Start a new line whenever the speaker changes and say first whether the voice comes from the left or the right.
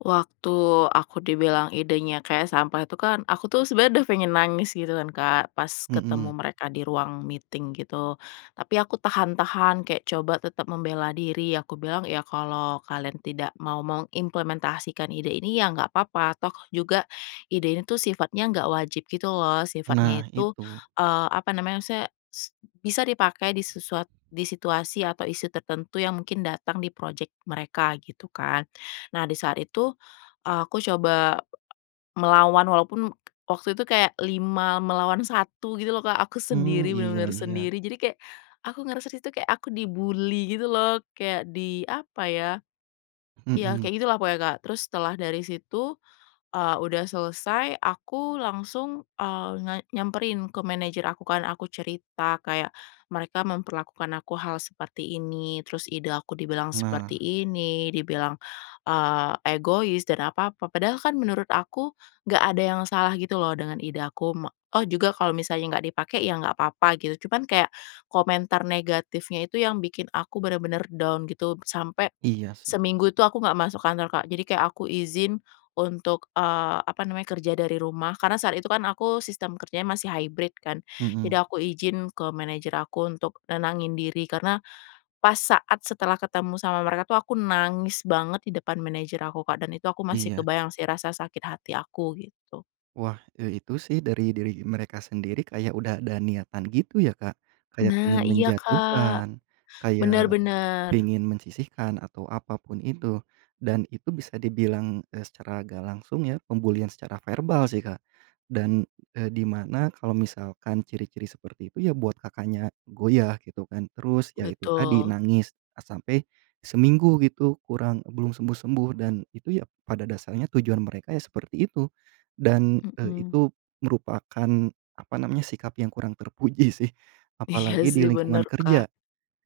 left: Waktu aku dibilang idenya kayak sampah itu kan, aku tuh sebenernya udah pengen nangis gitu kan, Kak, pas
right: Mmm.
left: ketemu mereka di ruang meeting gitu. Tapi aku tahan-tahan kayak coba tetep membela diri. Aku bilang, "Ya kalau kalian tidak mau mengimplementasikan ide ini ya gak apa-apa toh juga ide ini tuh sifatnya gak wajib gitu loh," sifatnya
right: Nah,
left: itu,
right: itu.
left: eee, apa namanya maksudnya s bisa dipakai di sesuat di situasi atau isu tertentu yang mungkin datang di project mereka, gitu kan. Nah di saat itu, eee, aku coba melawan walaupun waktu itu kayak 5 melawan 1 gitu loh, Kak, aku
right: Mmm,
left: sendiri,
right: iya
left: bener-bener
right: iya.
left: sendiri, jadi kayak aku ngerasa di situ kayak aku di-bully gitu loh kayak di apa ya iya
right: Mmm.
left: kayak gitulah pokoknya, Kak. Terus setelah dari situ, eee, udah selesai aku langsung, eee, nge nyamperin ke manajer aku kan, aku cerita kayak, "Mereka memperlakukan aku hal seperti ini, terus ide aku dibilang seperti
right: Nah.
left: ini, dibilang, eee, egois dan apa-apa." Padahal kan menurut aku, gak ada yang salah gitu loh dengan ide aku me oh juga kalau misalnya gak dipakai ya gak apa-apa gitu, cuman kayak komentar negatifnya itu yang bikin aku bener-bener down gitu sampai
right: Iya sih.
left: seminggu itu aku gak masuk kantor, Kak. Jadi kayak aku izin untuk, eee, apa namanya kerja dari rumah, karena saat itu kan aku sistem kerjanya masih hybrid kan,
right: Mhm.
left: jadi aku izin ke manajer aku untuk nenangin diri. Karena pas saat setelah ketemu sama mereka tuh aku nangis banget di depan manager aku, Kak, dan itu aku masih
right: Iya.
left: kebayang sih rasa sakit hati aku gitu.
right: Wah, eee, itu sih dari diri mereka sendiri kayak udah ada niatan gitu ya, Kak. Kayak pingin
left: Nah, iya, Kak.
right: menjatuhkan,
left: Benar
right: kayak
left: benar.
right: pingin mensisihkan, atau apa pun itu dan itu bisa dibilang, eee, secara gak langsung ya pembulian secara verbal sih, Kak. Dan, eee, di mana kalau misalkan ciri-ciri seperti itu ya buat Kakaknya goyah gitu kan. Terus ya itu tadi,
left: Betul.
right: nangis sampai seminggu gitu kurang, belum sembuh-sembuh, dan itu ya pada dasarnya tujuan mereka ya seperti itu. Dan, eee,
left: Mmm.
right: itu merupakan apa namanya, sikap yang kurang terpuji sih,
left: Iya
right: apalagi di
left: sih,
right: lingkungan
left: bener, Kak.
right: kerja,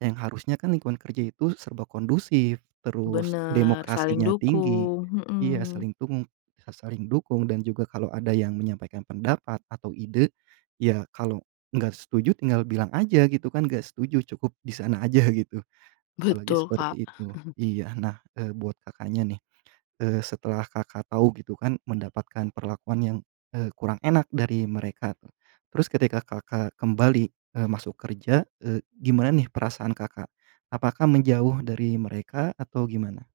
right: yang harusnya kan lingkungan kerja itu serba kondusif, terus
left: Bener, saling
right: demokrasinya tinggi.
left: dukung,
right: Iya
left: mhm.
right: saling dung sa saling dukung dan juga kalau ada yang menyampaikan pendapat atau ide, ya kalau gak setuju tinggal bilang aja gitu kan, gak setuju cukup di sana aja gitu. Apalagi
left: Betul, Kak.
right: seperti itu. Iya, nah, eee, buat Kakaknya nih, eee, setelah Kakak tahu gitu kan mendapatkan perlakuan yang, eee, kurang enak dari mereka, terus ketika Kakak kembali, eee, masuk kerja, eee, gimana nih perasaan Kakak? Apakah menjauh dari mereka atau gimana?